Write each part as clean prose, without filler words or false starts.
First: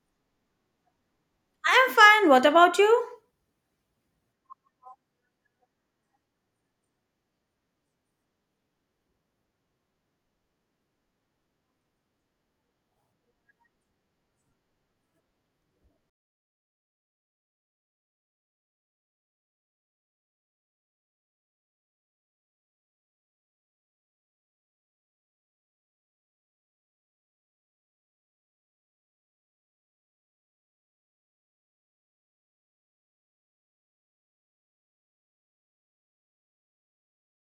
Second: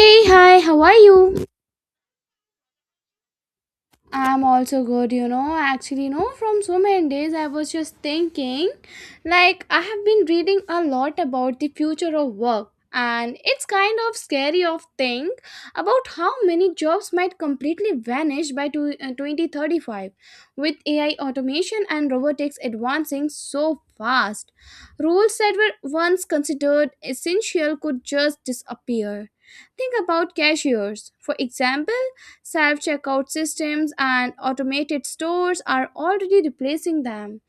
Hey, hi, how are you? I am fine. What about you? I'm also good, you know. Actually, you know, from so many days, I was just thinking, like, I have been reading a lot about the future of work, and it's kind of scary of thing about how many jobs might completely vanish by 2035 with AI automation and robotics advancing so fast. Roles that were once considered essential could just disappear. Think about cashiers, for example. Self checkout systems and automated stores are already replacing them.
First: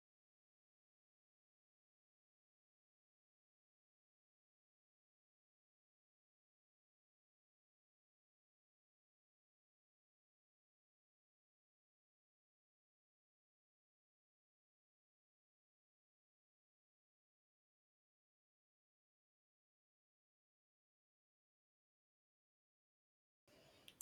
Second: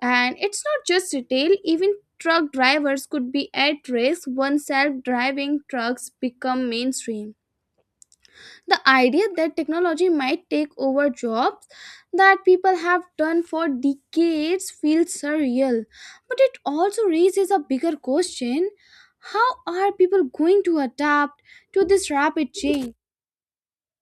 And it's not just retail, even truck drivers could be at risk once self driving trucks become mainstream. The idea that technology might take over jobs that people have done for decades feels surreal. But it also raises a bigger question: how are people going to adapt to this rapid change?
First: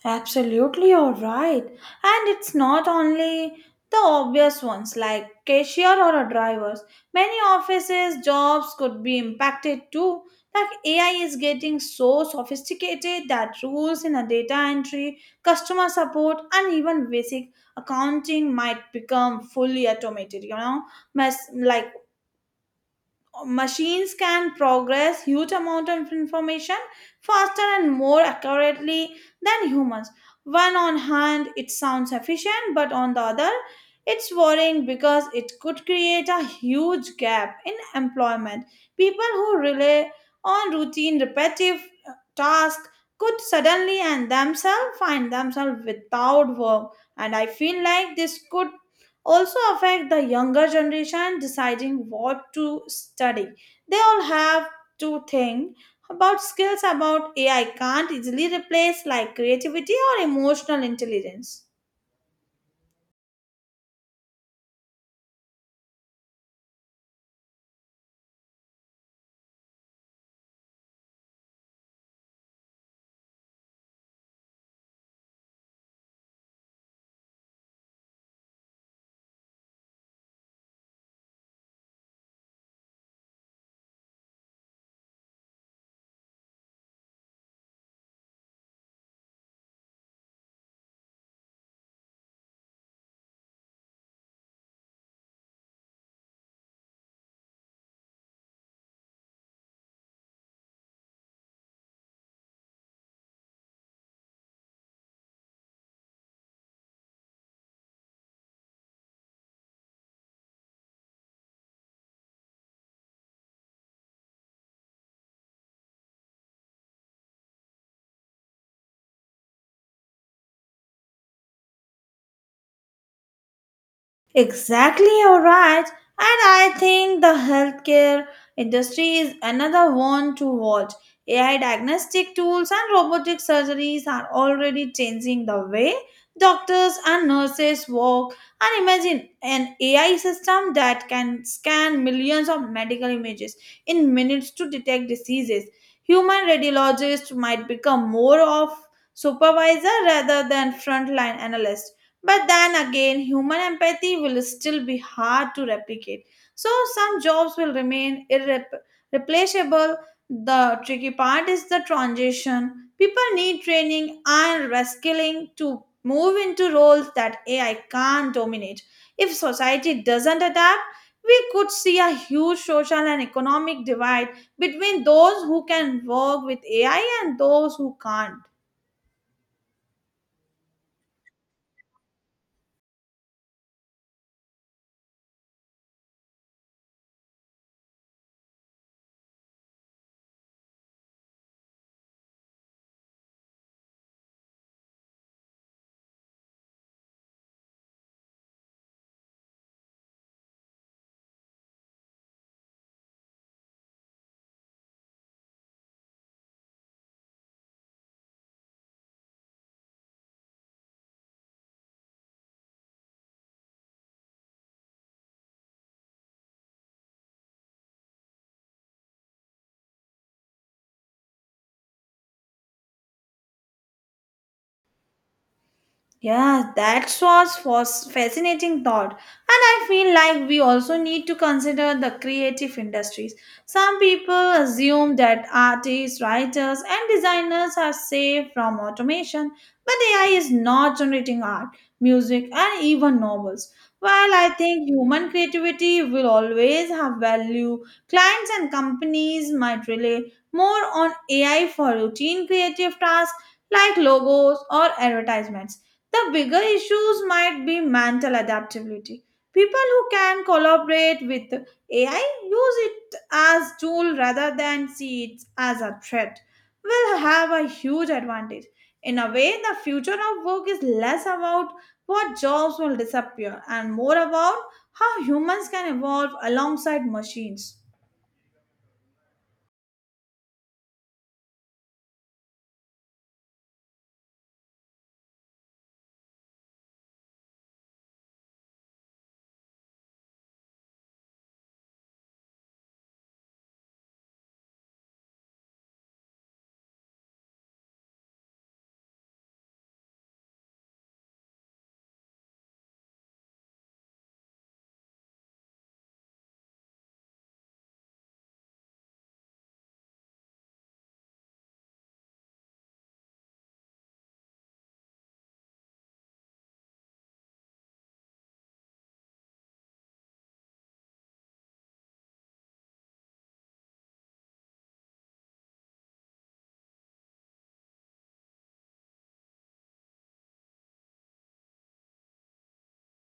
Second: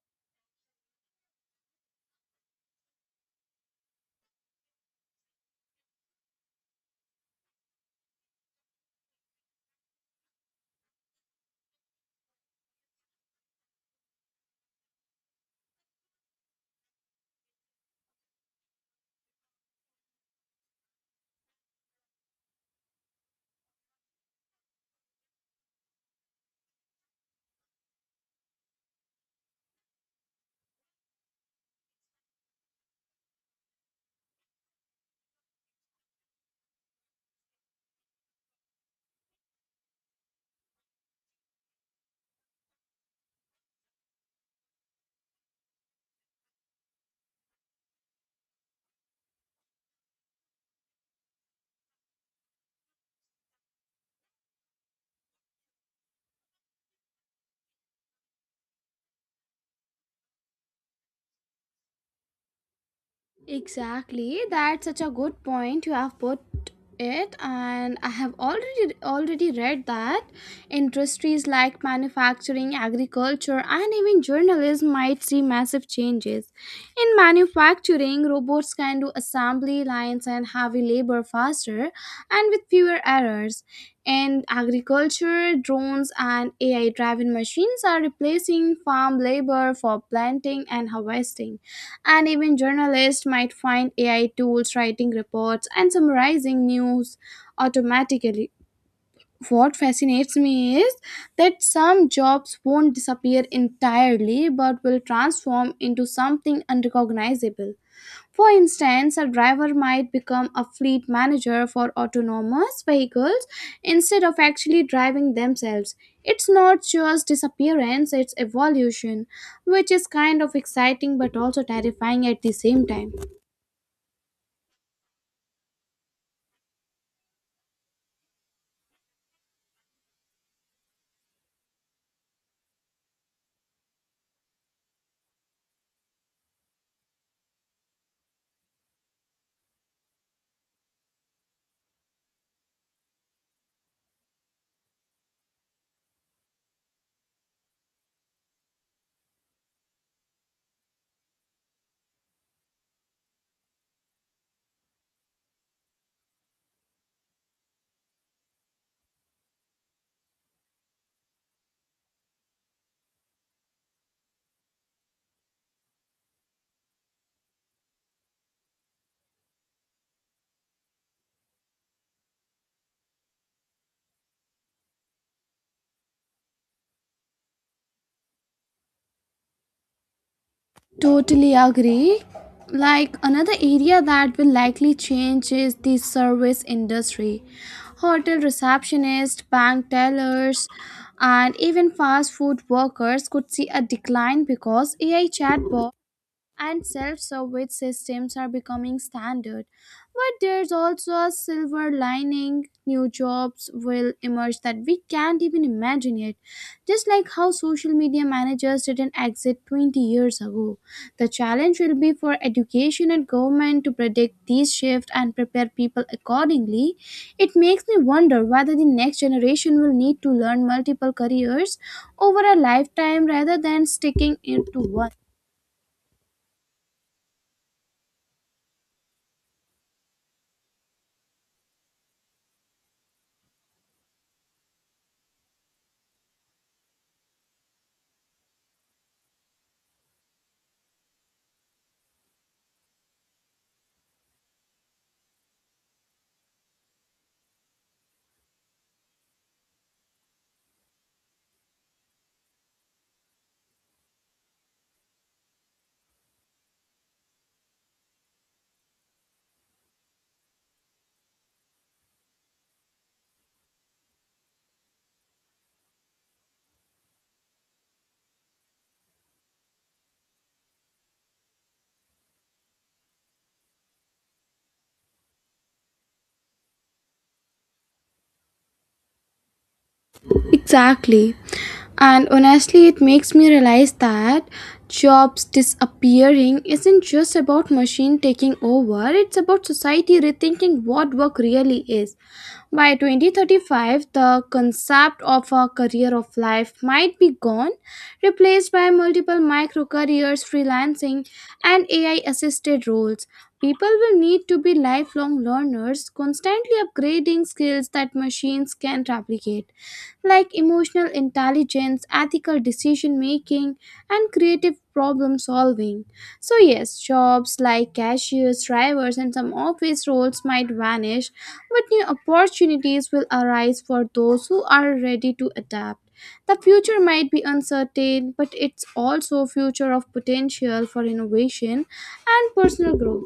Absolutely, you're right. And it's not only the obvious ones like cashier or a drivers. Many offices jobs could be impacted too. Like AI is getting so sophisticated that rules in a data entry, customer support, and even basic accounting might become fully automated. Like machines can progress huge amount of information faster and more accurately than humans. One on hand it sounds efficient, but on the other it's worrying because it could create a huge gap in employment. People who rely on routine repetitive tasks could suddenly and themselves find themselves without work. And I feel like this could also affect the younger generation deciding what to study. They all have to think about skills about AI can't easily replace like creativity or emotional intelligence. Exactly, that's such a good point you have put it and I have already read that industries like manufacturing, agriculture and even journalism might see massive changes. In manufacturing, robots can do assembly lines and heavy labor faster and with fewer errors. In agriculture, drones and AI driven machines are replacing farm labor for planting and harvesting, and even journalists might find AI tools writing reports and summarizing news automatically. What fascinates me is that some jobs won't disappear entirely but will transform into something unrecognizable. For instance, a driver might become a fleet manager for autonomous vehicles instead of actually driving themselves. It's not just disappearance, it's evolution, which is kind of exciting but also terrifying at the same time. Exactly, you're right. And I think the healthcare industry is another one to watch. AI diagnostic tools and robotic surgeries are already changing the way doctors and nurses work. And imagine an AI system that can scan millions of medical images in minutes to detect diseases. Human radiologists might become more of supervisor rather than frontline analysts. But then again, human empathy will still be hard to replicate. So some jobs will remain irreplaceable. The tricky part is the transition. People need training and reskilling to move into roles that AI can't dominate. If society doesn't adapt, we could see a huge social and economic divide between those who can work with AI and those who can't. Totally agree. Like another area that will likely change is the service industry. Hotel receptionists, bank tellers, and even fast food workers could see a decline because AI chatbots and self-service systems are becoming standard. But there's also a silver lining. New jobs will emerge that we can't even imagine yet. Just like how social media managers didn't exist 20 years ago. The challenge will be for education and government to predict these shifts and prepare people accordingly. It makes me wonder whether the next generation will need to learn multiple careers over a lifetime rather than sticking into one. Yeah, that was fascinating thought. And I feel like we also need to consider the creative industries. Some people assume that artists, writers, and designers are safe from automation, but AI is not generating art, music, and even novels. While I think human creativity will always have value, clients and companies might rely more on AI for routine creative tasks like logos or advertisements. The bigger issues might be mental adaptability. People who can collaborate with AI, use it as tool rather than see it as a threat, will have a huge advantage. In a way, the future of work is less about what jobs will disappear and more about how humans can evolve alongside machines. Exactly. And honestly, it makes me realize that jobs disappearing isn't just about machine taking over, it's about society rethinking what work really is. By 2035, the concept of a career of life might be gone, replaced by multiple micro careers, freelancing, and AI assisted roles. People will need to be lifelong learners, constantly upgrading skills that machines can replicate like emotional intelligence, ethical decision making, and creative problem solving. So, yes, jobs like cashiers, drivers, and some office roles might vanish, but new opportunities will arise for those who are ready to adapt. The future might be uncertain, but it's also a future of potential for innovation and personal growth.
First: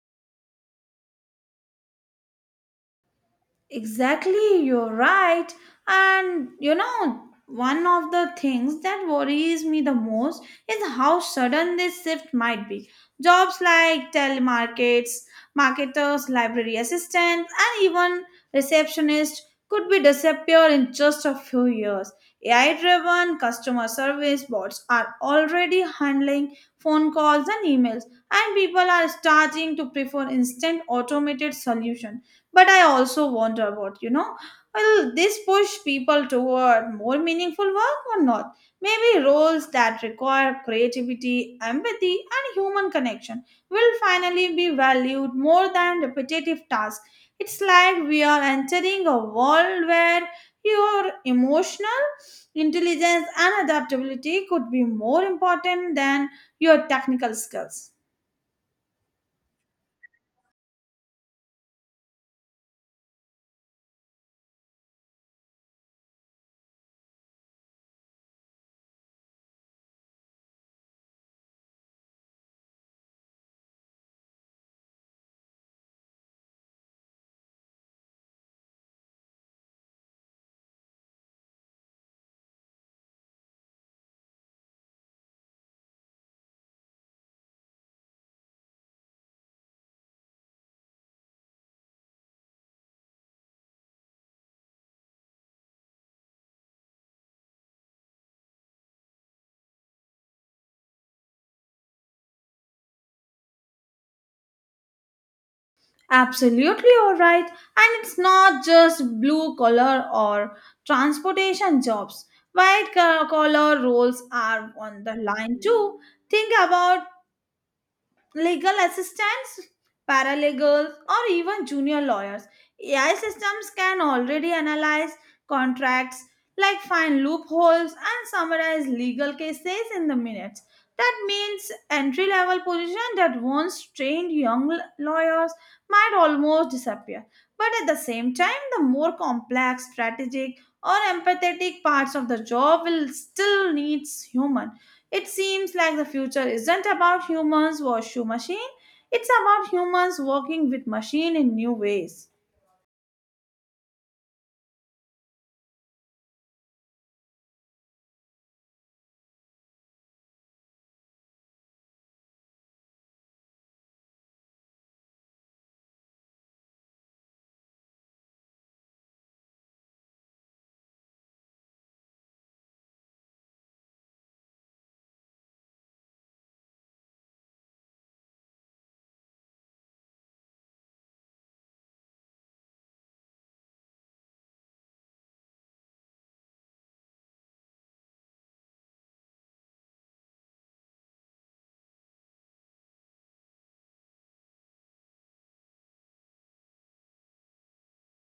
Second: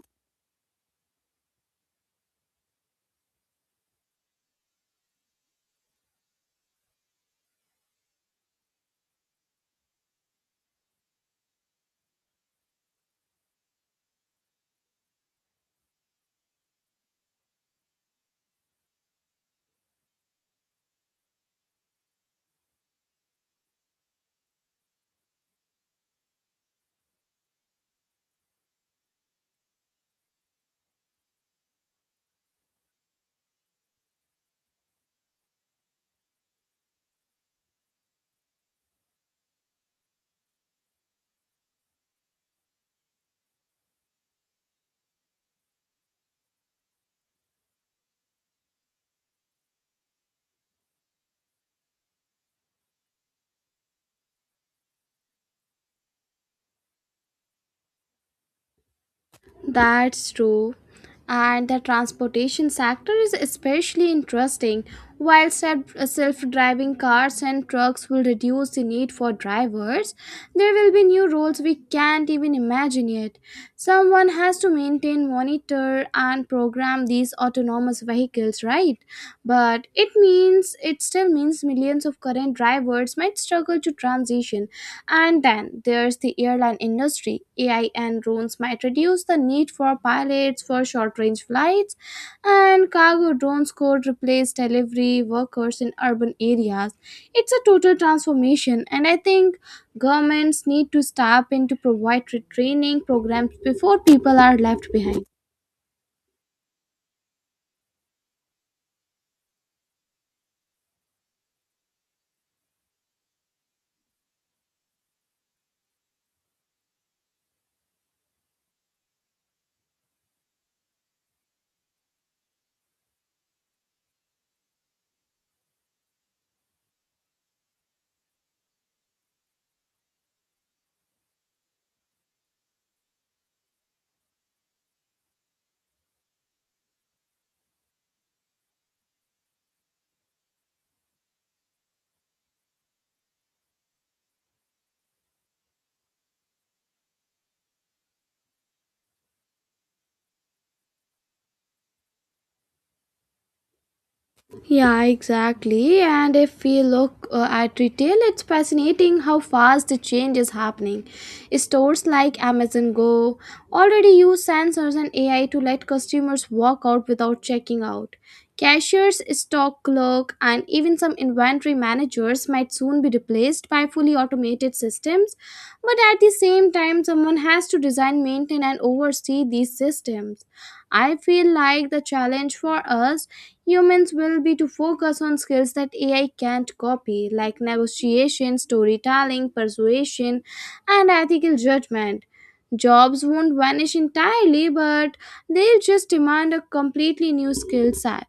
Exactly, you're right. And you know, one of the things that worries me the most is how sudden this shift might be. Jobs like telemarkets, marketers, library assistants, and even receptionists could be disappear in just a few years. AI-driven customer service bots are already handling phone calls and emails, and people are starting to prefer instant automated solutions. But I also wonder about, you know, will this push people toward more meaningful work or not? Maybe roles that require creativity, empathy, and human connection will finally be valued more than repetitive tasks. It's like we are entering a world where your emotional intelligence and adaptability could be more important than your technical skills. That's true. And the transportation sector is especially interesting. While self driving cars and trucks will reduce the need for drivers, there will be new roles we can't even imagine yet. Someone has to maintain, monitor, and program these autonomous vehicles, right? But it still means millions of current drivers might struggle to transition, and then there's the airline industry. AI and drones might reduce the need for pilots for short range flights, and cargo drones could replace delivery workers in urban areas. It's a total transformation, and I think governments need to step in to provide training programs before people are left behind. Absolutely all right. And it's not just blue collar or transportation jobs. White collar roles are on the line too. Think about legal assistants, paralegals, or even junior lawyers. AI systems can already analyze contracts, like find loopholes and summarize legal cases in the minutes. That means entry level position that once trained young lawyers might almost disappear. But at the same time, the more complex, strategic, or empathetic parts of the job will still needs human. It seems like the future isn't about humans wash machine, it's about humans working with machine in new ways. Yeah, exactly. And if we look at retail, it's fascinating how fast the change is happening. Stores like Amazon Go already use sensors and AI to let customers walk out without checking out. Cashiers, stock clerk, and even some inventory managers might soon be replaced by fully automated systems. But at the same time, someone has to design, maintain, and oversee these systems. I feel like the challenge for us humans will be to focus on skills that AI can't copy, like negotiation, storytelling, persuasion, and ethical judgment. Jobs won't vanish entirely, but they'll just demand a completely new skill set.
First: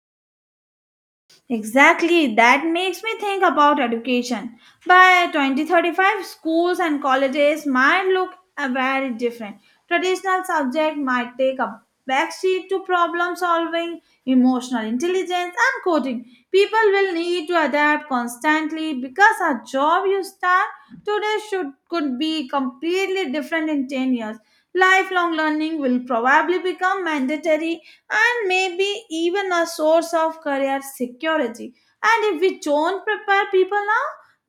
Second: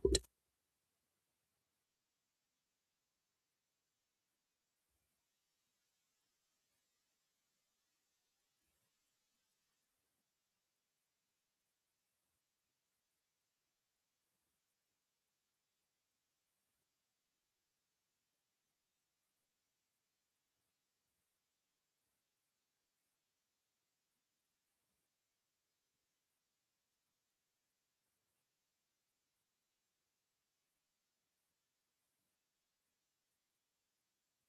Exactly, that makes me think about education. By 2035, schools and colleges might look very different. Traditional subjects might take a backseat to problem solving, emotional intelligence, and coding. People will need to adapt constantly because a job you start today should could be completely different in 10 years. Lifelong learning will probably become mandatory and maybe even a source of career security. And if we don't prepare people now,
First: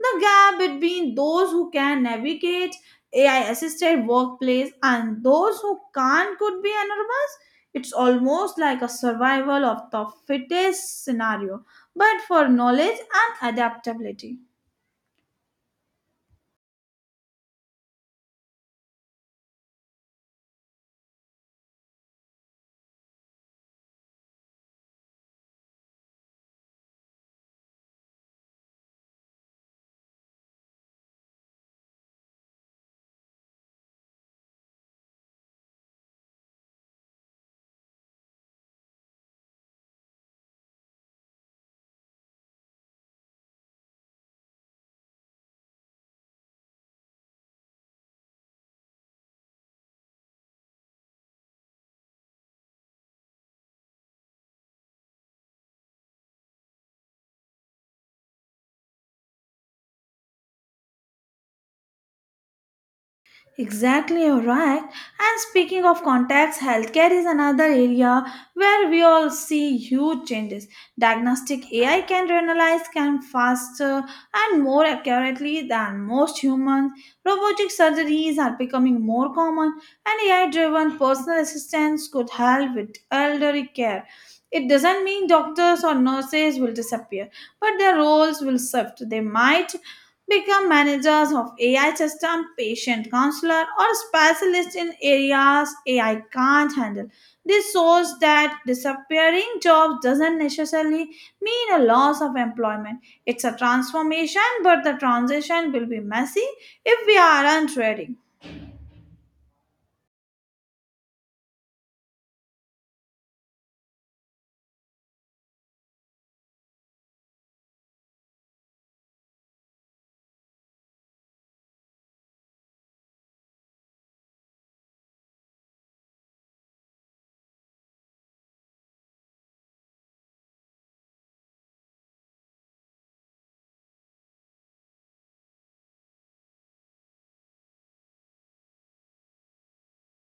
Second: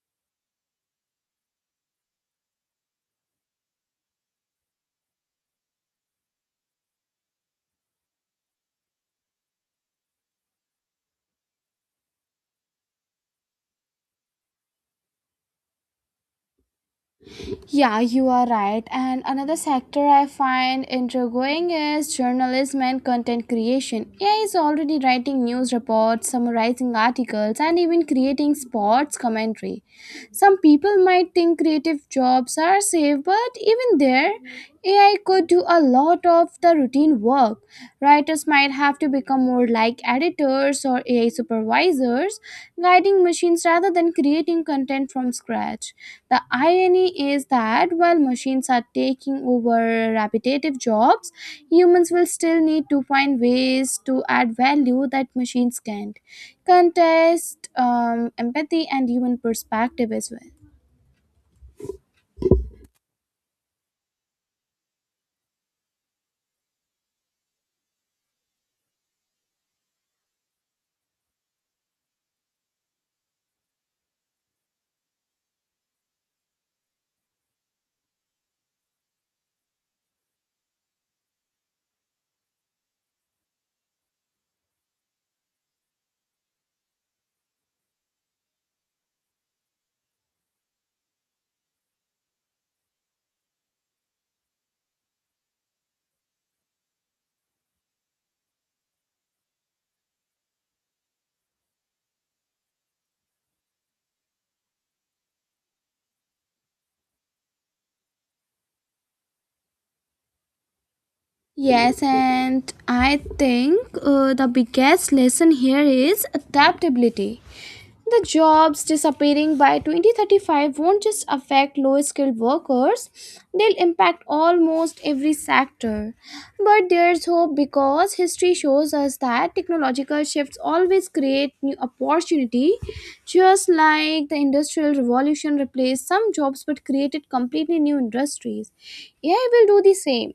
the gap between those who can navigate AI assisted workplace and those who can't could be enormous. It's almost like a survival of the fittest scenario, but for knowledge and adaptability. Yeah, you are right. And another sector I find intriguing is journalism and content creation. AI is already writing news reports, summarizing articles, and even creating sports commentary. Some people might think creative jobs are safe, but even there, AI could do a lot of the routine work. Writers might have to become more like editors or AI supervisors, guiding machines rather than creating content from scratch. The irony is that while machines are taking over repetitive jobs, humans will still need to find ways to add value that machines can't. Contest, empathy, and human perspective as well. Exactly, you're right. And speaking of contacts, healthcare is another area where we all see huge changes. Diagnostic AI can analyze can faster and more accurately than most humans. Robotic surgeries are becoming more common, and AI-driven personal assistants could help with elderly care. It doesn't mean doctors or nurses will disappear, but their roles will shift. They might become managers of AI system, patient counselor, or specialist in areas AI can't handle. This shows that disappearing jobs doesn't necessarily mean a loss of employment. It's a transformation, but the transition will be messy if we aren't ready. Yes, and I think the biggest lesson here is adaptability. The jobs disappearing by 2035 won't just affect low skilled workers, they'll impact almost every sector. But there's hope because history shows us that technological shifts always create new opportunity, just like the industrial revolution replaced some jobs but created completely new industries. AI will do the same.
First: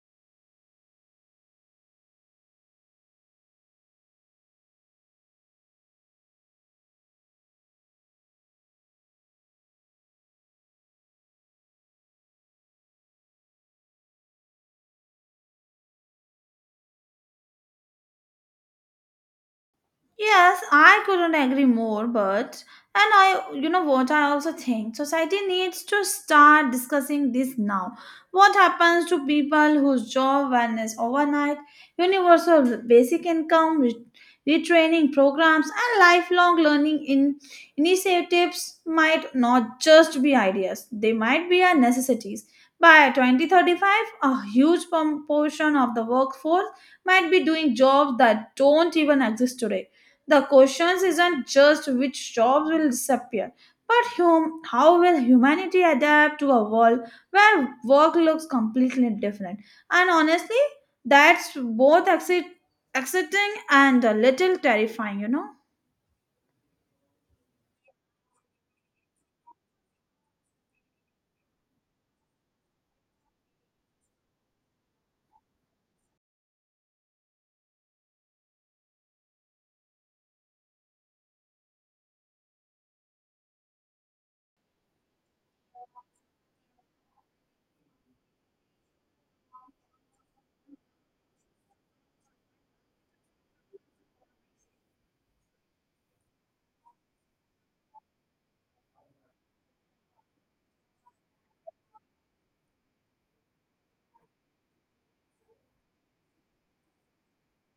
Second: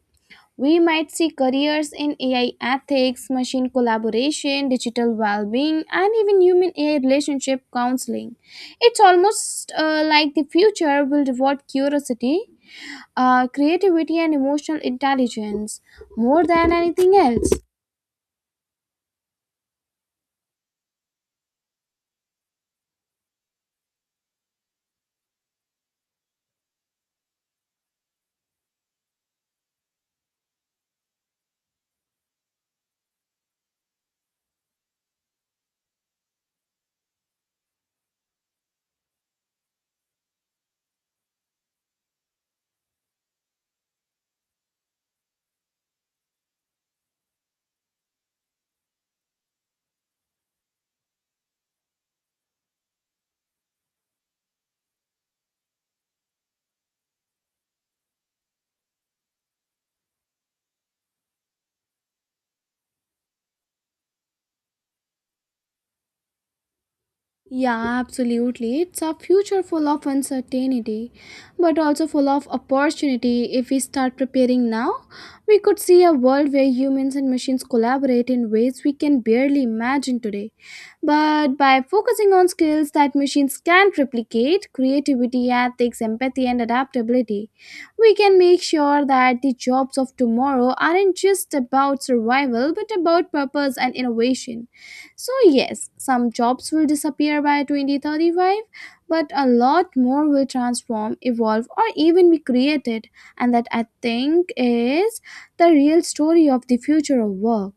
We might see careers in AI ethics, machine collaboration, digital well being, and even human AI relationship counseling. It's almost like the future will reward curiosity, creativity, and emotional intelligence more than anything else. Yes, I couldn't agree more, but and I you know what I also think society needs to start discussing this now. What happens to people whose job vanishes overnight, universal basic income, retraining programs and lifelong learning in initiatives might not just be ideas. They might be our necessities. By 2035, a huge proportion of the workforce might be doing jobs that don't even exist today. The question isn't just which jobs will disappear, but how will humanity adapt to a world where work looks completely different? And honestly, that's both exciting and a little terrifying, you know? Yeah, absolutely. It's a future full of uncertainty, but also full of opportunity. If we start preparing now, we could see a world where humans and machines collaborate in ways we can barely imagine today. But by focusing on skills that machines can't replicate creativity, ethics, empathy, and adaptability, we can make sure that the jobs of tomorrow aren't just about survival but about purpose and innovation. So, yes, some jobs will disappear by 2035, but a lot more will transform, evolve, or even be created. And that, I think, is the real story of the future of work.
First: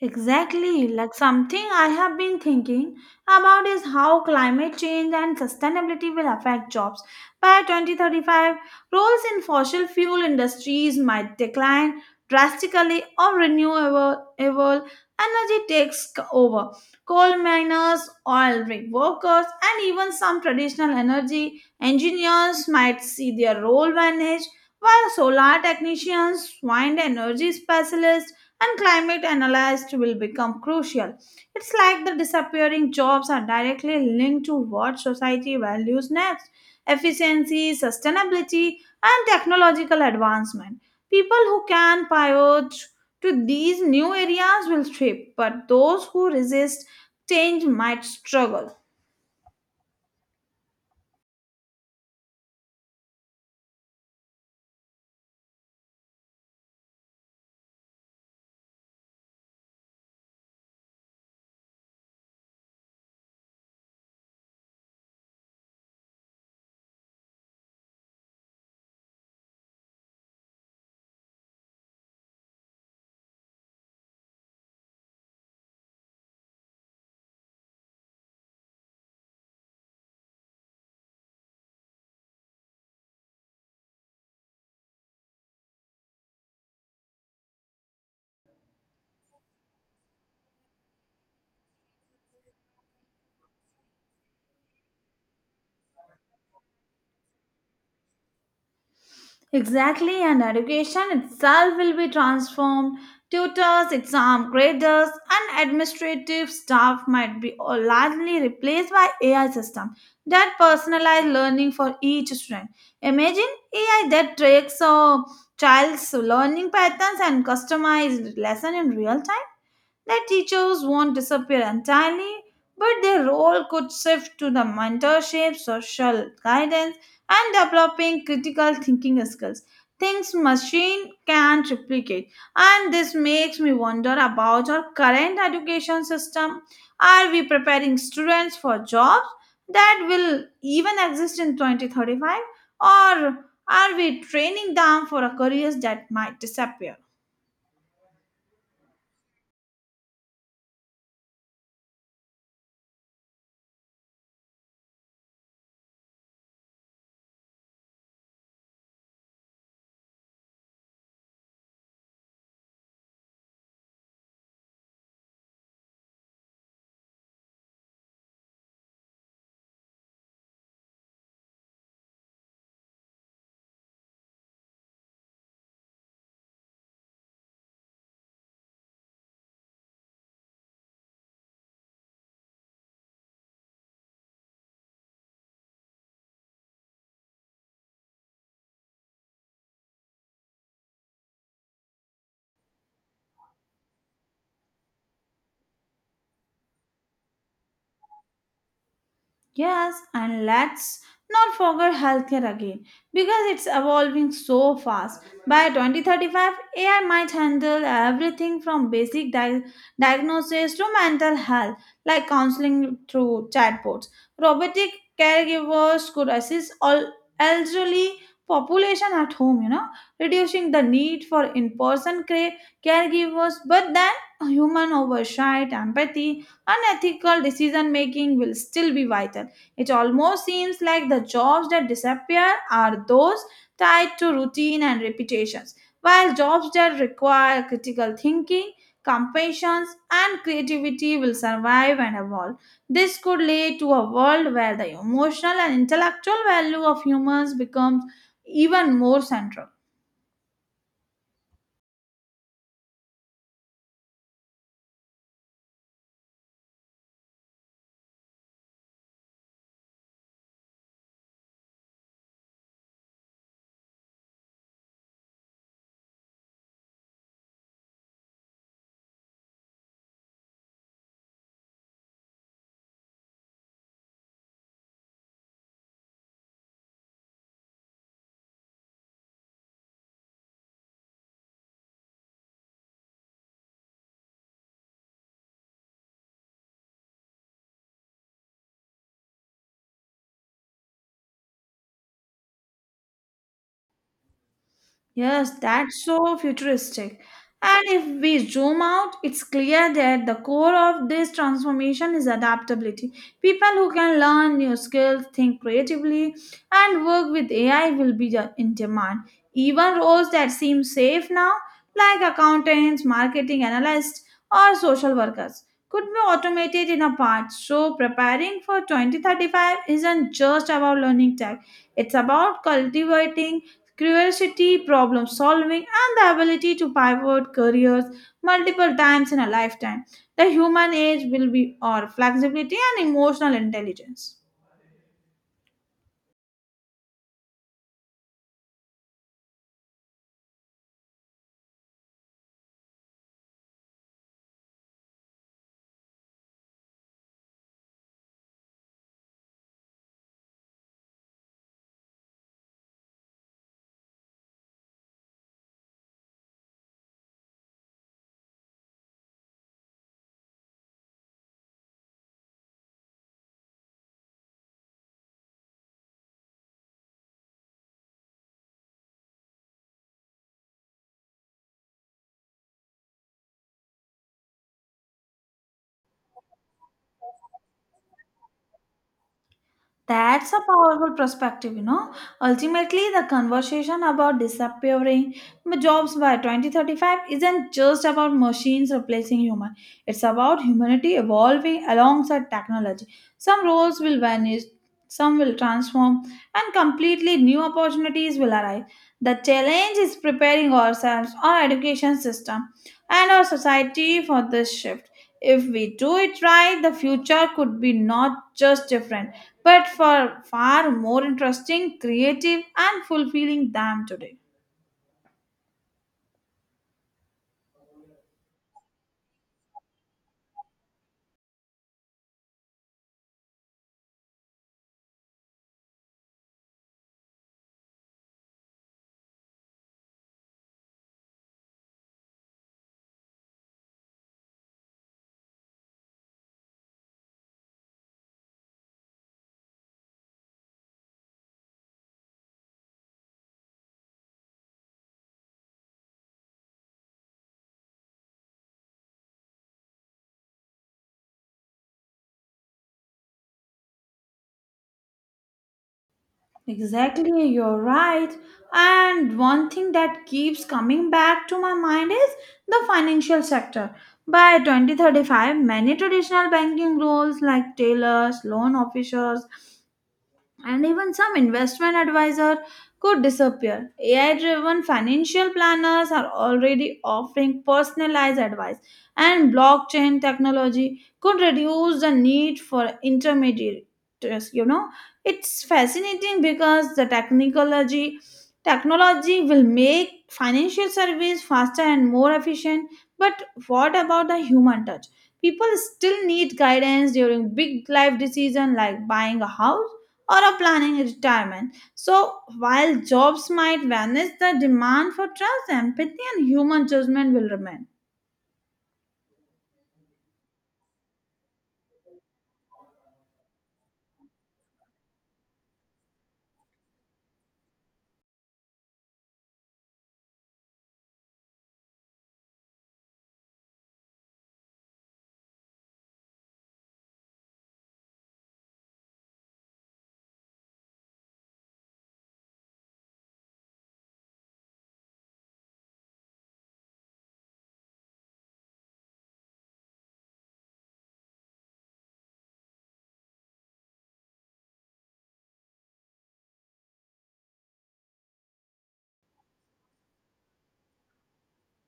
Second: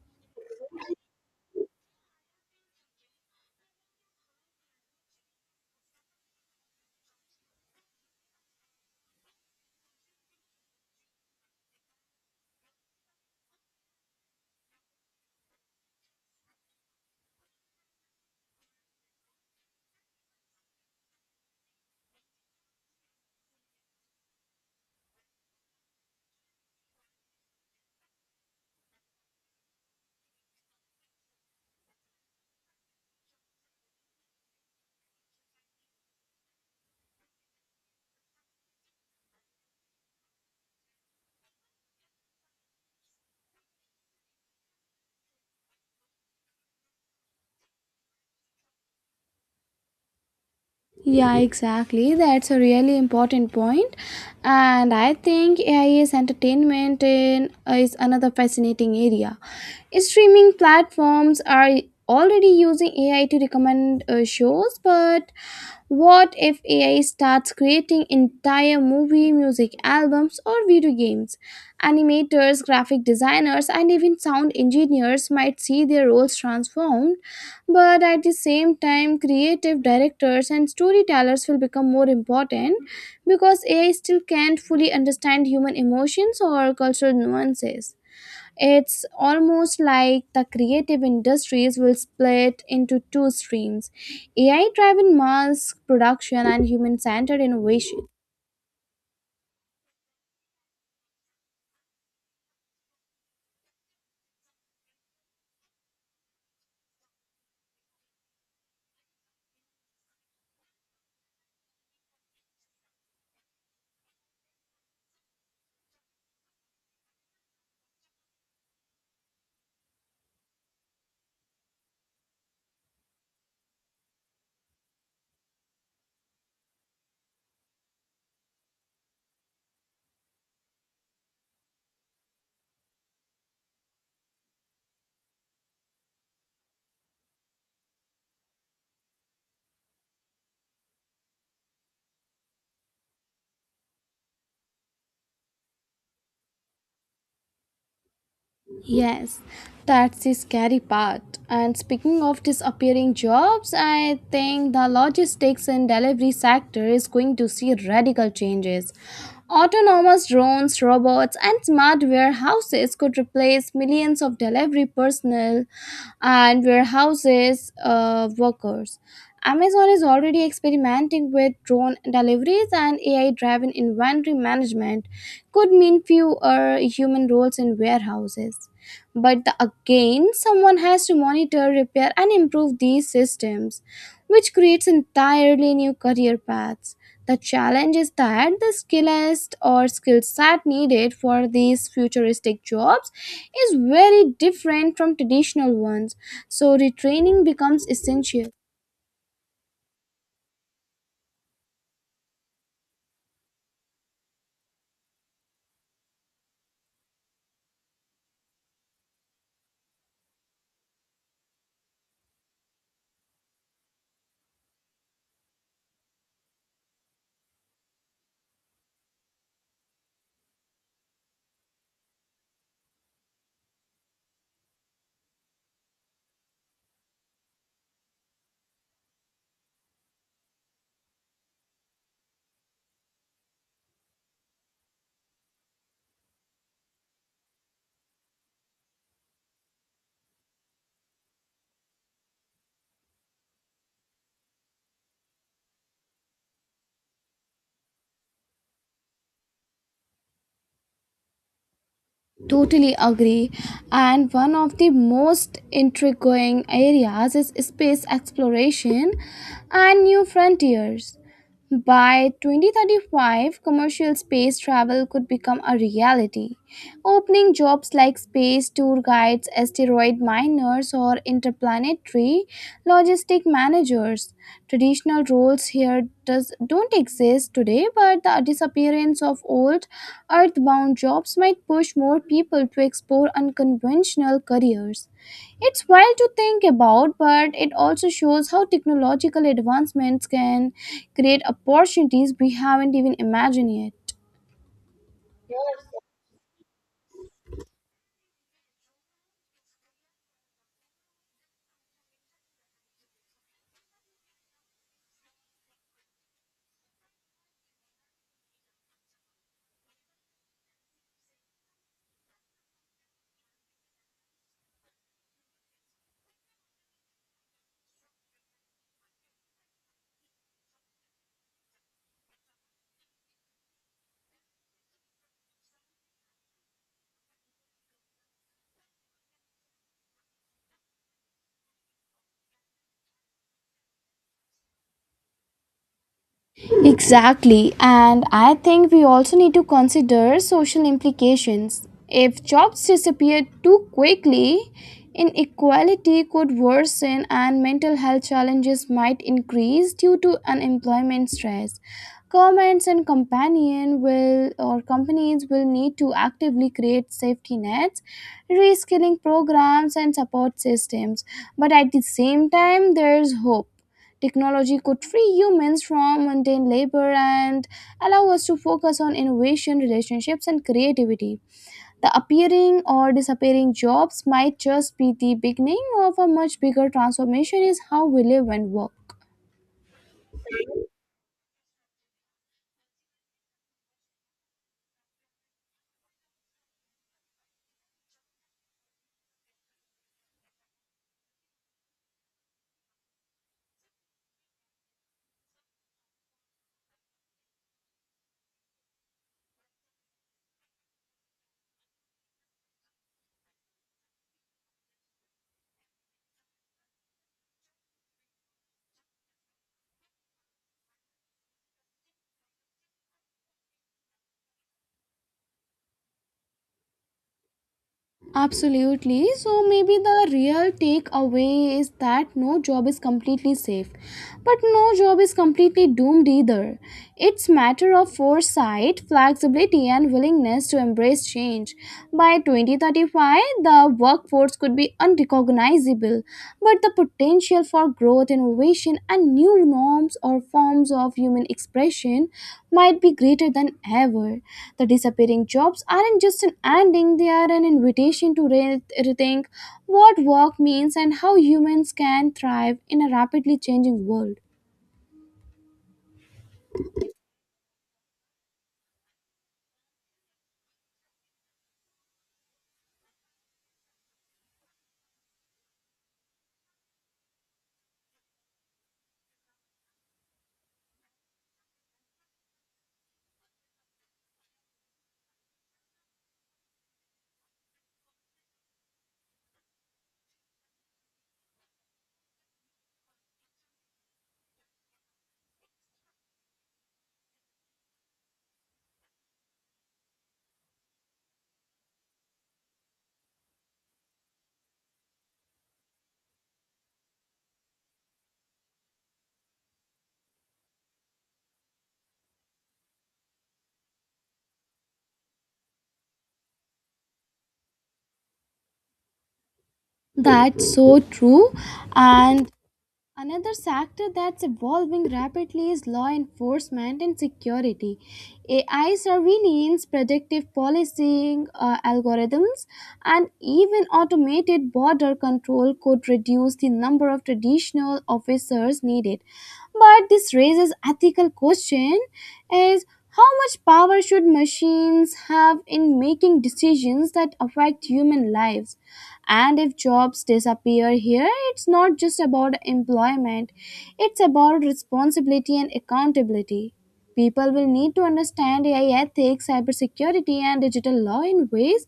Exactly. Like something I have been thinking about is how climate change and sustainability will affect jobs. By 2035, roles in fossil fuel industries might decline drastically or renewable energy takes over. Coal miners, oil rig workers, and even some traditional energy engineers might see their role vanish, while solar technicians, wind energy specialists, and climate analysts will become crucial. It's like the disappearing jobs are directly linked to what society values next: efficiency, sustainability, and technological advancement. People who can pivot to these new areas will thrive, but those who resist change might struggle. Yeah, exactly. That's a really important point. And I think AI is entertainment in, is another fascinating area. Streaming platforms are already using AI to recommend shows, but what if AI starts creating entire movie, music albums, or video games? Animators, graphic designers, and even sound engineers might see their roles transformed, but at the same time, creative directors and storytellers will become more important because AI still can't fully understand human emotions or cultural nuances. It's almost like the creative industries will split into two streams: AI driven mass production and human centered innovation. Exactly, and education itself will be transformed. Tutors, exam graders, and administrative staff might be all largely replaced by AI system that personalize learning for each student. Imagine AI that tracks a child's learning patterns and customized lesson in real time that teachers won't disappear entirely, but their role could shift to the mentorship, social guidance, and developing critical thinking skills. Things machine can't replicate. And this makes me wonder about our current education system. Are we preparing students for jobs that will even exist in 2035? Or are we training them for a careers that might disappear? Yes, that's the scary part. And speaking of disappearing jobs, I think the logistics and delivery sector is going to see radical changes. Autonomous drones, robots, and smart warehouses could replace millions of delivery personnel and warehouses workers. Amazon is already experimenting with drone deliveries, and AI driven inventory management could mean fewer human roles in warehouses. But again, someone has to monitor, repair, and improve these systems, which creates entirely new career paths. The challenge is that the skill set needed for these futuristic jobs is very different from traditional ones, so retraining becomes essential. Yes, and let's not forget healthcare again because it's evolving so fast. By 2035, AI might handle everything from basic diagnosis to mental health, like counseling through chatbots. Robotic caregivers could assist all elderly population at home, you know, reducing the need for in-person caregivers. But then, human oversight, empathy, unethical decision making will still be vital. It almost seems like the jobs that disappear are those tied to routine and repetitions, while jobs that require critical thinking, compassion, and creativity will survive and evolve. This could lead to a world where the emotional and intellectual value of humans becomes even more central. Totally agree. And one of the most intriguing areas is space exploration and new frontiers. By 2035, commercial space travel could become a reality, opening jobs like space tour guides, asteroid miners, or interplanetary logistic managers. Traditional roles here don't exist today, but the disappearance of old earthbound jobs might push more people to explore unconventional careers. It's wild to think about, but it also shows how technological advancements can create opportunities we haven't even imagined yet. Yes, that's so futuristic. And if we zoom out, it's clear that the core of this transformation is adaptability. People who can learn new skills, think creatively, and work with AI will be in demand. Even roles that seem safe now, like accountants, marketing analysts, or social workers, could be automated in a part. So, preparing for 2035 isn't just about learning tech, it's about cultivating curiosity, problem solving, and the ability to pivot careers multiple times in a lifetime. The human age will be our flexibility and emotional intelligence. Exactly, and I think we also need to consider social implications. If jobs disappear too quickly, inequality could worsen and mental health challenges might increase due to unemployment stress. Governments and companion will or companies will need to actively create safety nets, reskilling programs and support systems. But at the same time, there's hope. Technology could free humans from mundane labor and allow us to focus on innovation, relationships, and creativity. The appearing or disappearing jobs might just be the beginning of a much bigger transformation in how we live and work. That's a powerful perspective, you know. Ultimately, the conversation about disappearing jobs by 2035 isn't just about machines replacing human. It's about humanity evolving alongside technology. Some roles will vanish, some will transform, and completely new opportunities will arise. The challenge is preparing ourselves, our education system, and our society for this shift. If we do it right, the future could be not just different but for far more interesting, creative, and fulfilling than today. Absolutely. So maybe the real takeaway is that no job is completely safe, but no job is completely doomed either. It's matter of foresight, flexibility and willingness to embrace change. By 2035, the workforce could be unrecognizable, but the potential for growth, innovation, and new norms or forms of human expression might be greater than ever. The disappearing jobs aren't just an ending, they are an invitation to rethink what work means and how humans can thrive in a rapidly changing world. Exactly, you're right. And one thing that keeps coming back to my mind is the financial sector. By 2035, many traditional banking roles like tailors, loan officers, and even some investment advisor could disappear. AI driven financial planners are already offering personalized advice, and blockchain technology could reduce the need for intermediaries. You know, it's fascinating because the technology will make financial service faster and more efficient. But what about the human touch? People still need guidance during big life decisions like buying a house or are planning retirement. So, while jobs might vanish, the demand for trust, empathy, and human judgment will remain. That's so true. And another sector that's evolving rapidly is law enforcement and security. AI surveillance, predictive policing algorithms, and even automated border control could reduce the number of traditional officers needed. But this raises ethical question: is how much power should machines have in making decisions that affect human lives? And if jobs disappear here, it's not just about employment, it's about responsibility and accountability. People will need to understand AI ethics, cybersecurity, and digital law in ways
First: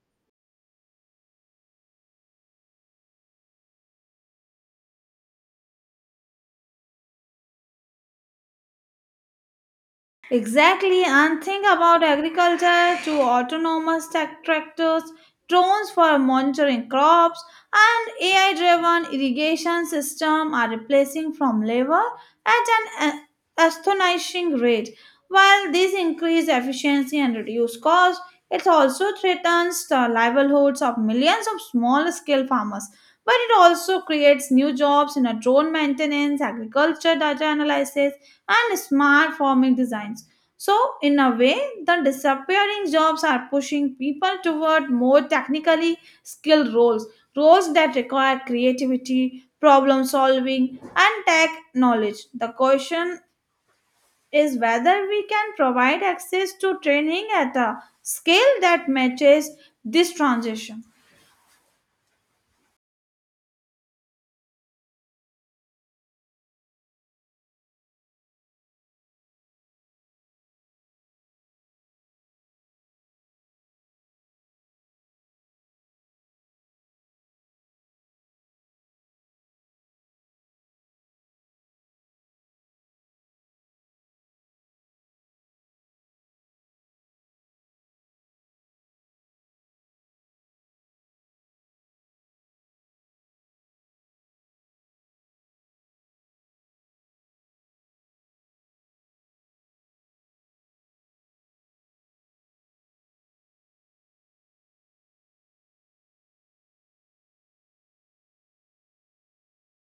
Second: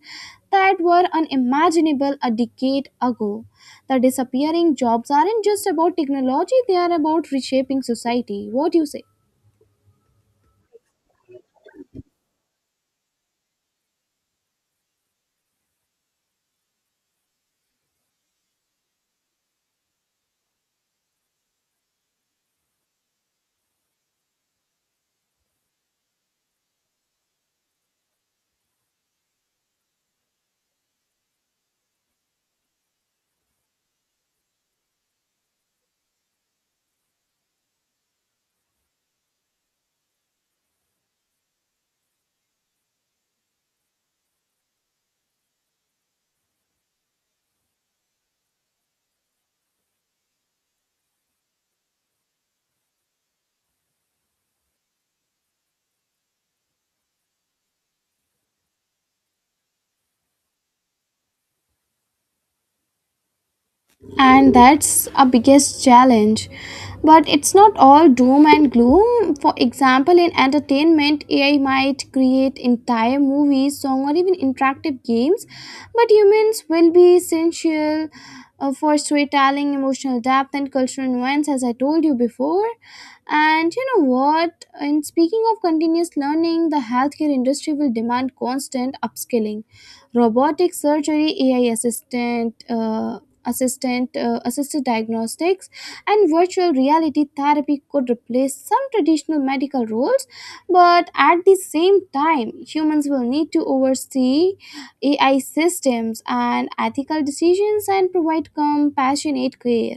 that were unimaginable a decade ago. The disappearing jobs aren't just about technology, they are about reshaping society. What do you say? Exactly, and think about agriculture to autonomous tech tractors, drones for monitoring crops, and AI-driven irrigation system are replacing from labor at an astonishing rate. While these increase efficiency and reduce costs, it also threatens the livelihoods of millions of small-scale farmers. But it also creates new jobs in a drone maintenance, agriculture data analysis, and smart farming designs. So, in a way, the disappearing jobs are pushing people toward more technically skilled roles, roles that require creativity, problem solving, and tech knowledge. The question is whether we can provide access to training at a scale that matches this transition. And that's our biggest challenge, but it's not all doom and gloom. For example, in entertainment, AI might create entire movies, song, or even interactive games, but humans will be essential for storytelling, emotional depth and cultural nuance, as I told you before. And you know what, in speaking of continuous learning, the healthcare industry will demand constant upskilling. Robotic surgery, ai assistant assistant assisted diagnostics and virtual reality therapy could replace some traditional medical roles, but at the same time humans will need to oversee AI systems and ethical decisions and provide compassionate care.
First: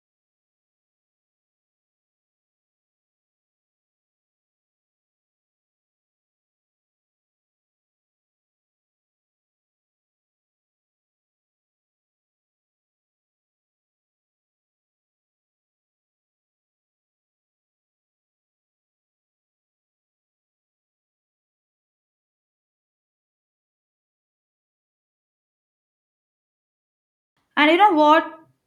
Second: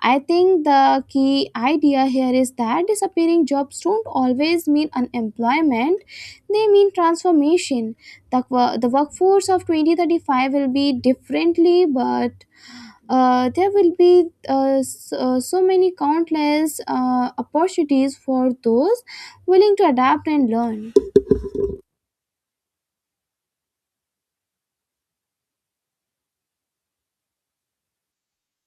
I think the key idea here is that disappearing jobs don't always mean unemployment, they mean transformation. The workforce of 2035 will be differently, but there will be so many countless opportunities for those willing to adapt and learn. And you know what?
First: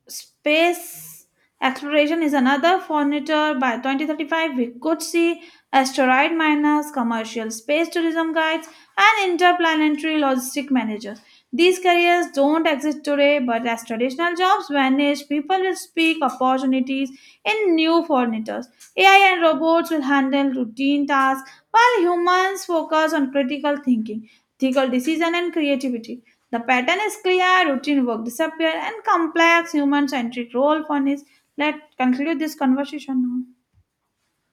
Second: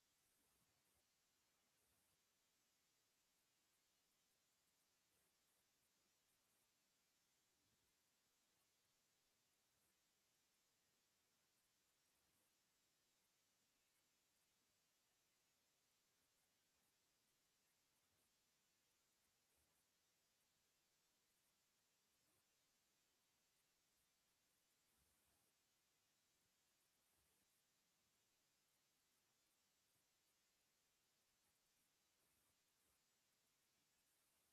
Space exploration is another frontier. By 2035, we could see asteroid miners, commercial space tourism guides, and interplanetary logistic managers. These careers don't exist today, but as traditional jobs vanish, people will seek opportunities in new frontiers. AI and robots will handle routine tasks while humans focus on critical thinking, ethical decision, and creativity. The pattern is clear, routine work disappear, and complex human-centric role furnish. Let's conclude this conversation now.